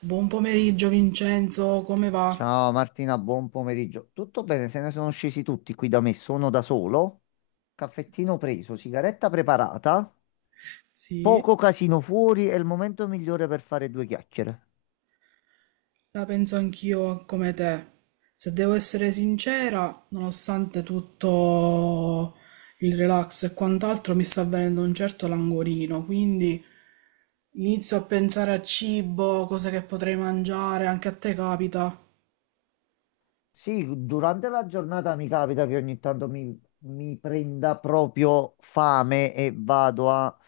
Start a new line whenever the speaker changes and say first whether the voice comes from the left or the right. right: Buon pomeriggio Vincenzo, come va?
left: Ciao Martina, buon pomeriggio. Tutto bene? Se ne sono scesi tutti qui da me. Sono da solo. Caffettino preso, sigaretta preparata,
right: Sì,
left: poco casino fuori. È il momento migliore per fare due chiacchiere.
right: la penso anch'io come te. Se devo essere sincera, nonostante tutto il relax e quant'altro, mi sta venendo un certo languorino, quindi inizio a pensare a cibo, cose che potrei mangiare, anche a te capita.
left: Sì, durante la giornata mi capita che ogni tanto mi prenda proprio fame e vado a,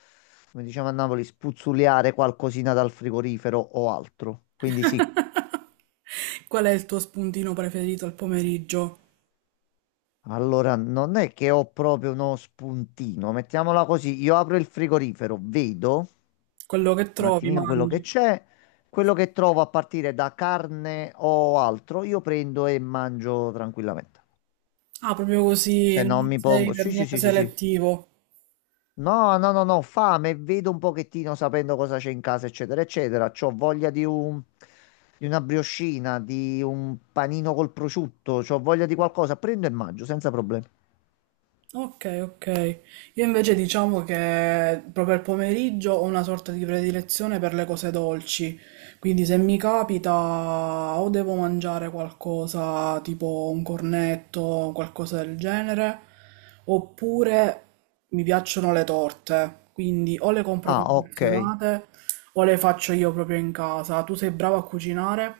left: come diciamo a Napoli, spuzzuliare qualcosina dal frigorifero o altro. Quindi sì.
right: Qual è il tuo spuntino preferito al pomeriggio?
left: Allora, non è che ho proprio uno spuntino, mettiamola così, io apro il frigorifero, vedo
right: Quello che
left: un
right: trovi,
left: attimino quello che
right: mangi.
left: c'è, quello che trovo a partire da carne o altro, io prendo e mangio tranquillamente.
right: Ah, proprio così,
left: Cioè non
right: non
left: mi
right: sei
left: pongo,
right: per
left: sì, sì,
right: niente
left: sì, sì, sì.
right: selettivo.
left: No, no, no, no, fame, vedo un pochettino sapendo cosa c'è in casa, eccetera, eccetera. C'ho voglia di un, di una briochina, di un panino col prosciutto, c'ho voglia di qualcosa, prendo e mangio senza problemi.
right: Ok, ok. Io invece diciamo che proprio al pomeriggio ho una sorta di predilezione per le cose dolci, quindi se mi capita o devo mangiare qualcosa tipo un cornetto, qualcosa del genere, oppure mi piacciono le torte, quindi o le compro
left: Ah, ok.
right: confezionate o le faccio io proprio in casa. Tu sei brava a cucinare?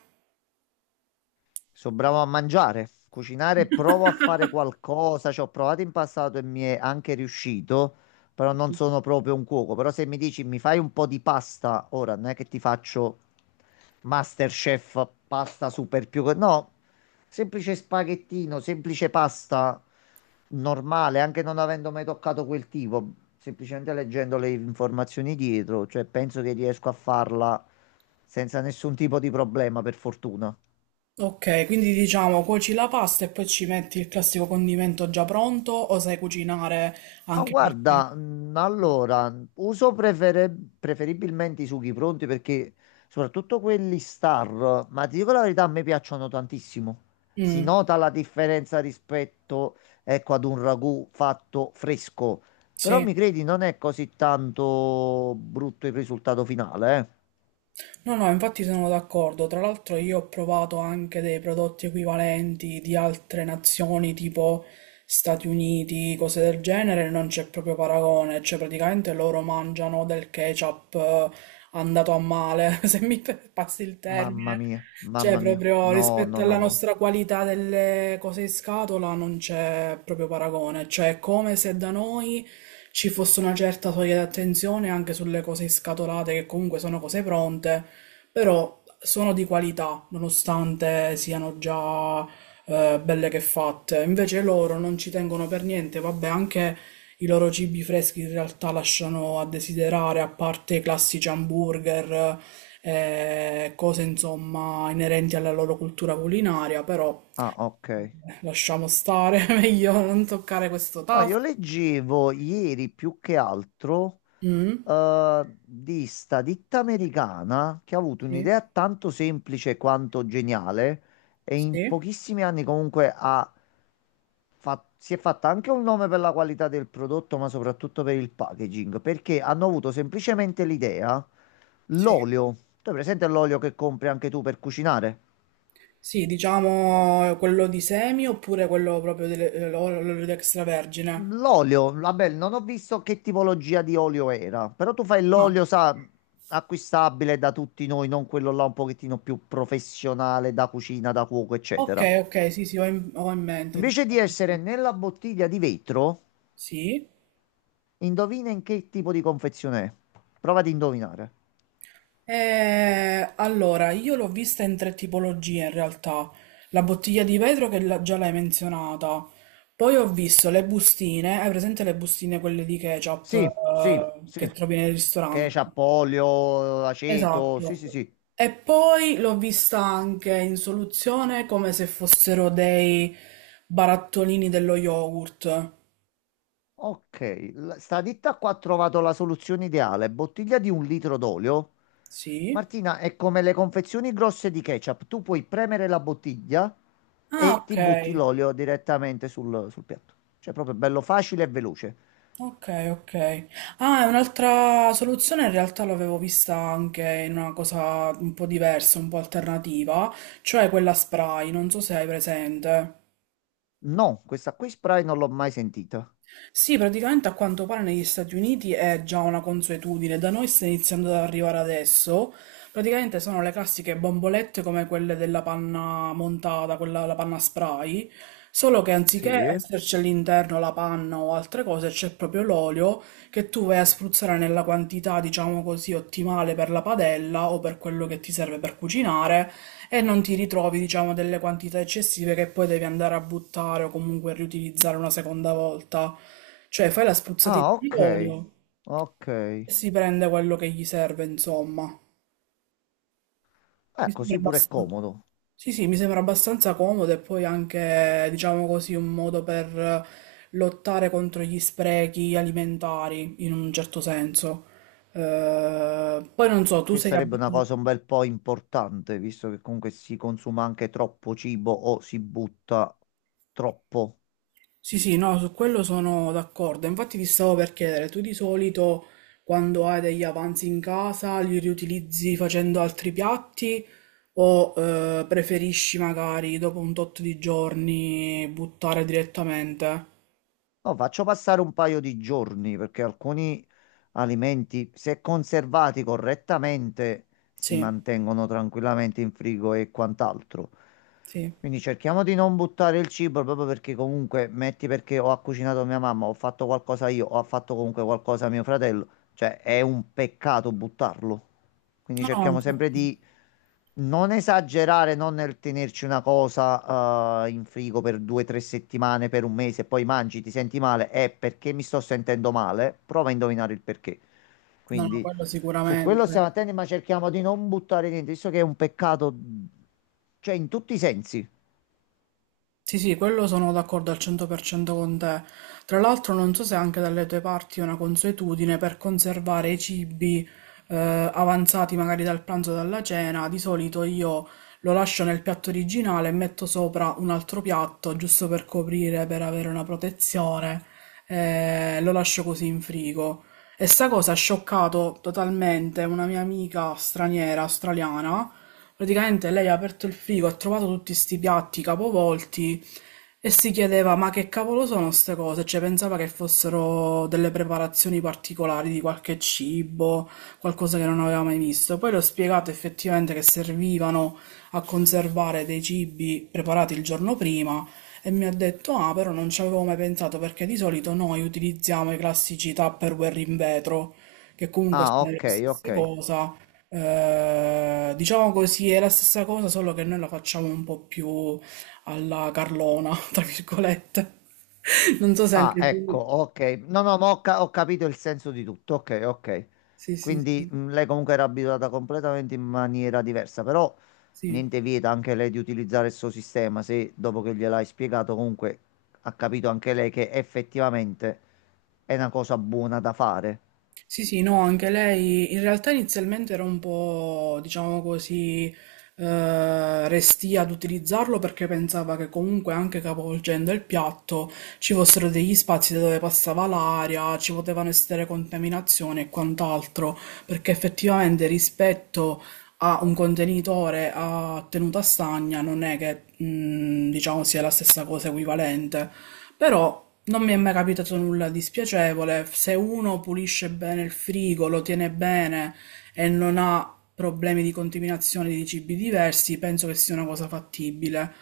left: Sono bravo a mangiare, cucinare, provo a fare qualcosa, ci ho provato in passato e mi è anche riuscito, però non sono proprio un cuoco. Però se mi dici mi fai un po' di pasta, ora non è che ti faccio MasterChef, pasta super più... che- No, semplice spaghettino, semplice pasta normale, anche non avendo mai toccato quel tipo, semplicemente leggendo le informazioni dietro, cioè penso che riesco a farla senza nessun tipo di problema, per fortuna.
right: Ok, quindi diciamo cuoci la pasta e poi ci metti il classico condimento già pronto o sai cucinare
left: Ma
right: anche qualche...
left: guarda, allora, uso preferibilmente i sughi pronti perché soprattutto quelli star, ma ti dico la verità, a me piacciono tantissimo. Si
right: Mm,
left: nota la differenza rispetto, ecco, ad un ragù fatto fresco, però
right: sì.
left: mi credi, non è così tanto brutto il risultato finale, eh?
right: No, no, infatti sono d'accordo. Tra l'altro io ho provato anche dei prodotti equivalenti di altre nazioni, tipo Stati Uniti, cose del genere, non c'è proprio paragone. Cioè, praticamente loro mangiano del ketchup andato a male, se mi passi il
left: Mamma
right: termine.
left: mia,
right: Cioè,
left: mamma mia.
right: proprio
left: No,
right: rispetto
left: no, no,
right: alla
left: no.
right: nostra qualità delle cose in scatola non c'è proprio paragone. Cioè, è come se da noi ci fosse una certa soglia di attenzione anche sulle cose scatolate, che comunque sono cose pronte, però sono di qualità, nonostante siano già belle che fatte. Invece loro non ci tengono per niente, vabbè, anche i loro cibi freschi in realtà lasciano a desiderare, a parte i classici hamburger, cose insomma inerenti alla loro cultura culinaria, però
left: Ah, ok.
right: lasciamo stare, meglio non toccare questo
left: Ah, io
right: tasto.
left: leggevo ieri più che altro.
right: Mm,
left: Eh, di sta ditta americana che ha avuto
right: sì,
left: un'idea tanto semplice quanto geniale e in
right: sì,
left: pochissimi anni comunque ha si è fatta anche un nome per la qualità del prodotto, ma soprattutto per il packaging, perché hanno avuto semplicemente l'idea,
right: sì.
left: l'olio, tu hai presente l'olio che compri anche tu per cucinare?
right: Sì, diciamo quello di semi oppure quello proprio dell'olio di extravergine.
left: L'olio, vabbè, non ho visto che tipologia di olio era, però tu fai
right: Ah,
left: l'olio, sa, acquistabile da tutti noi, non quello là un pochettino più professionale da cucina, da cuoco,
right: ok,
left: eccetera.
right: ok, sì, sì, ho in mente.
left: Invece di essere
right: Diciamo.
left: nella bottiglia di vetro,
right: Sì.
left: indovina in che tipo di confezione è. Prova ad indovinare.
right: Allora, io l'ho vista in tre tipologie in realtà. La bottiglia di vetro che già l'hai menzionata. Poi ho visto le bustine, hai presente le bustine quelle di ketchup
left: Sì, sì,
right: che
left: sì.
right: trovi nei ristoranti?
left: Ketchup, olio, aceto, sì,
right: Esatto.
left: sì, sì.
right: E poi l'ho vista anche in soluzione come se fossero dei barattolini dello yogurt.
left: Ok, sta ditta qua ha trovato la soluzione ideale. Bottiglia di un litro d'olio,
right: Sì.
left: Martina, è come le confezioni grosse di ketchup. Tu puoi premere la bottiglia
right: Ah,
left: e
right: ok.
left: ti butti l'olio direttamente sul, sul piatto. Cioè, proprio bello facile e veloce.
right: Ok, ok. Ah, è un'altra soluzione in realtà l'avevo vista anche in una cosa un po' diversa, un po' alternativa, cioè quella spray, non so se hai presente.
left: No, questa qui spray non l'ho mai sentita.
right: Sì, praticamente a quanto pare negli Stati Uniti è già una consuetudine, da noi sta iniziando ad arrivare adesso. Praticamente sono le classiche bombolette come quelle della panna montata, quella la panna spray, solo che anziché
left: Sì.
right: esserci all'interno la panna o altre cose, c'è proprio l'olio che tu vai a spruzzare nella quantità, diciamo così, ottimale per la padella o per quello che ti serve per cucinare e non ti ritrovi, diciamo, delle quantità eccessive che poi devi andare a buttare o comunque riutilizzare una seconda volta. Cioè, fai la
left: Ah,
right: spruzzatina di
left: ok.
right: olio
left: Ok.
right: e si prende quello che gli serve, insomma. Mi sembra
left: Così pure è
right: abbastanza...
left: comodo.
right: Sì, sì, mi sembra abbastanza comodo e poi anche, diciamo così, un modo per lottare contro gli sprechi alimentari, in un certo senso. Poi non so, tu
left: Che
right: sei
left: sarebbe una
right: abituato...
left: cosa un bel po' importante, visto che comunque si consuma anche troppo cibo o si butta troppo.
right: Sì, sì, no, su quello sono d'accordo. Infatti ti stavo per chiedere, tu di solito quando hai degli avanzi in casa li riutilizzi facendo altri piatti o preferisci magari dopo un tot di giorni buttare direttamente?
left: No, faccio passare un paio di giorni perché alcuni alimenti, se conservati correttamente, si
right: Sì,
left: mantengono tranquillamente in frigo e quant'altro.
right: sì.
left: Quindi cerchiamo di non buttare il cibo proprio perché comunque, metti perché ho cucinato mia mamma, ho fatto qualcosa io, ho fatto comunque qualcosa mio fratello, cioè è un peccato buttarlo. Quindi
right: No, no,
left: cerchiamo sempre
right: infatti,
left: di non esagerare, non nel tenerci una cosa in frigo per due o tre settimane, per un mese, e poi mangi, ti senti male, è perché mi sto sentendo male, prova a indovinare il perché.
right: no, no,
left: Quindi
right: quello
left: su quello
right: sicuramente.
left: stiamo attenti, ma cerchiamo di non buttare niente, visto che è un peccato, cioè in tutti i sensi.
right: Sì, sì, quello sono d'accordo al 100% con te. Tra l'altro non so se anche dalle tue parti è una consuetudine per conservare i cibi avanzati magari dal pranzo o dalla cena. Di solito io lo lascio nel piatto originale e metto sopra un altro piatto giusto per coprire, per avere una protezione. Eh, lo lascio così in frigo. E sta cosa ha scioccato totalmente una mia amica straniera, australiana. Praticamente lei ha aperto il frigo, ha trovato tutti sti piatti capovolti e si chiedeva: ma che cavolo sono queste cose? Cioè, pensava che fossero delle preparazioni particolari di qualche cibo, qualcosa che non aveva mai visto. Poi le ho spiegato effettivamente che servivano a conservare dei cibi preparati il giorno prima. E mi ha detto: ah, però non ci avevo mai pensato perché di solito noi utilizziamo i classici Tupperware in vetro, che comunque
left: Ah,
right: sono la
left: ok,
right: stessa
left: ok.
right: cosa, diciamo così, è la stessa cosa, solo che noi la facciamo un po' più alla Carlona, tra virgolette. Non so se
left: Ah,
right: anche
left: ecco,
right: tu.
left: ok. No, no, ho capito il senso di tutto. Ok, ok.
right: Sì, sì,
left: Quindi
right: sì.
left: lei comunque era abituata completamente in maniera diversa, però
right: Sì,
left: niente vieta anche lei di utilizzare il suo sistema, se dopo che gliel'hai spiegato comunque ha capito anche lei che effettivamente è una cosa buona da fare.
right: sì, sì, no, anche lei in realtà inizialmente era un po', diciamo così, restia ad utilizzarlo perché pensava che comunque anche capovolgendo il piatto ci fossero degli spazi da dove passava l'aria, ci potevano essere contaminazioni e quant'altro, perché effettivamente rispetto a un contenitore a tenuta stagna non è che diciamo sia la stessa cosa equivalente, però non mi è mai capitato nulla di spiacevole. Se uno pulisce bene il frigo, lo tiene bene e non ha problemi di contaminazione di cibi diversi, penso che sia una cosa fattibile.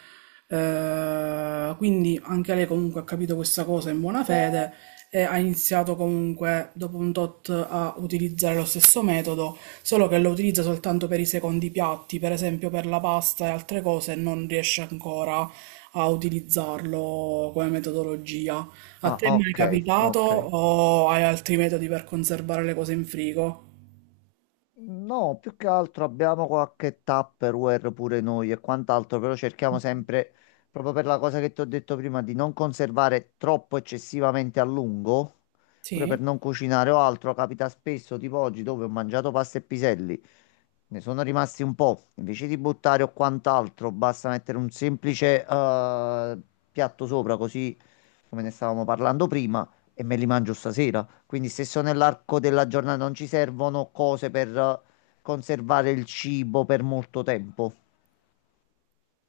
right: Quindi anche lei comunque ha capito questa cosa in buona fede e ha iniziato comunque dopo un tot a utilizzare lo stesso metodo, solo che lo utilizza soltanto per i secondi piatti, per esempio per la pasta e altre cose, non riesce ancora a utilizzarlo come metodologia. A
left: Ah,
right: te mi è
left: ok,
right: capitato
left: ok.
right: o hai altri metodi per conservare le cose in frigo?
left: No, più che altro abbiamo qualche Tupperware pure noi e quant'altro, però cerchiamo sempre, proprio per la cosa che ti ho detto prima, di non conservare troppo eccessivamente a lungo, pure per
right: Sì.
left: non cucinare o altro. Capita spesso, tipo oggi, dove ho mangiato pasta e piselli, ne sono rimasti un po'. Invece di buttare o quant'altro, basta mettere un semplice piatto sopra, così come ne stavamo parlando prima e me li mangio stasera. Quindi se sono nell'arco della giornata non ci servono cose per conservare il cibo per molto tempo.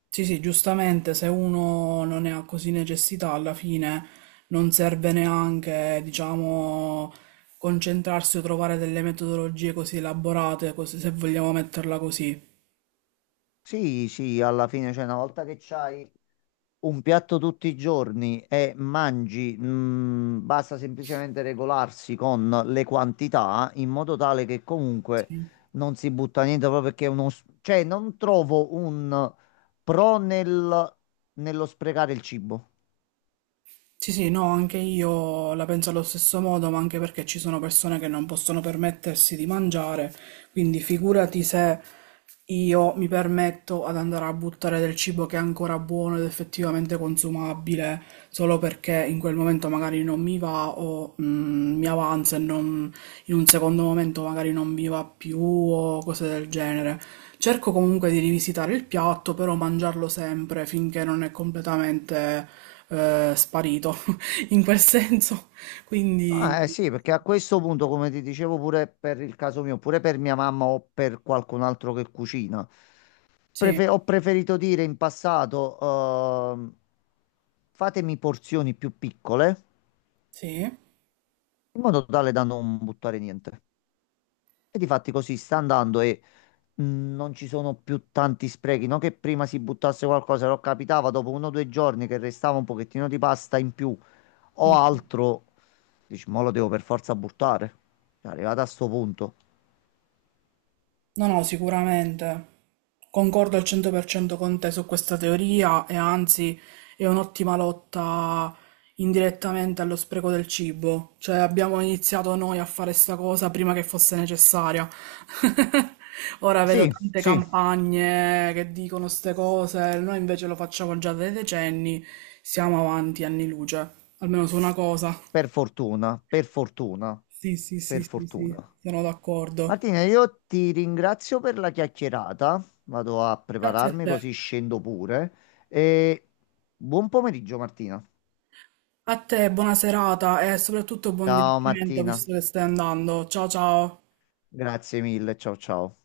right: Sì, sì, giustamente, se uno non ne ha così necessità, alla fine non serve neanche, diciamo, concentrarsi o trovare delle metodologie così elaborate, così, se vogliamo metterla così.
left: Sì, sì, alla fine, cioè, una volta che c'hai un piatto tutti i giorni e mangi, basta semplicemente regolarsi con le quantità in modo tale che comunque
right: Sì.
left: non si butta niente proprio perché è uno... s- Cioè, non trovo un pro nel, nello sprecare il cibo.
right: Sì, sì, no, anche io la penso allo stesso modo, ma anche perché ci sono persone che non possono permettersi di mangiare, quindi figurati se io mi permetto ad andare a buttare del cibo che è ancora buono ed effettivamente consumabile, solo perché in quel momento magari non mi va o mi avanza, in un secondo momento magari non mi va più o cose del genere. Cerco comunque di rivisitare il piatto, però mangiarlo sempre finché non è completamente sparito in quel senso. Quindi
left: Ah, eh sì, perché a questo punto, come ti dicevo pure per il caso mio, pure per mia mamma o per qualcun altro che cucina,
right: sì,
left: ho preferito dire in passato, ehm, fatemi porzioni più piccole,
right: sì.
left: in modo tale da non buttare niente. E difatti così sta andando e mh, non ci sono più tanti sprechi, non che prima si buttasse qualcosa, però capitava dopo uno o due giorni che restava un pochettino di pasta in più o altro, dici, ma lo devo per forza buttare. È arrivato a sto punto.
right: No, no, sicuramente. Concordo al 100% con te su questa teoria e anzi è un'ottima lotta indirettamente allo spreco del cibo. Cioè abbiamo iniziato noi a fare sta cosa prima che fosse necessaria. Ora vedo
left: Sì,
right: tante
left: sì,
right: campagne che dicono ste cose, noi invece lo facciamo già da decenni, siamo avanti anni luce, almeno su una cosa.
left: per fortuna, per fortuna,
right: Sì, sì, sì,
left: per
right: sì, sì,
left: fortuna.
right: sono
left: Martina,
right: d'accordo.
left: io ti ringrazio per la chiacchierata. Vado a
right: Grazie a
left: prepararmi
right: te.
left: così scendo pure. E buon pomeriggio, Martina.
right: A te, buona serata e soprattutto buon
left: Ciao
right: divertimento
left: Martina,
right: visto che stai andando. Ciao, ciao.
left: grazie mille, ciao ciao.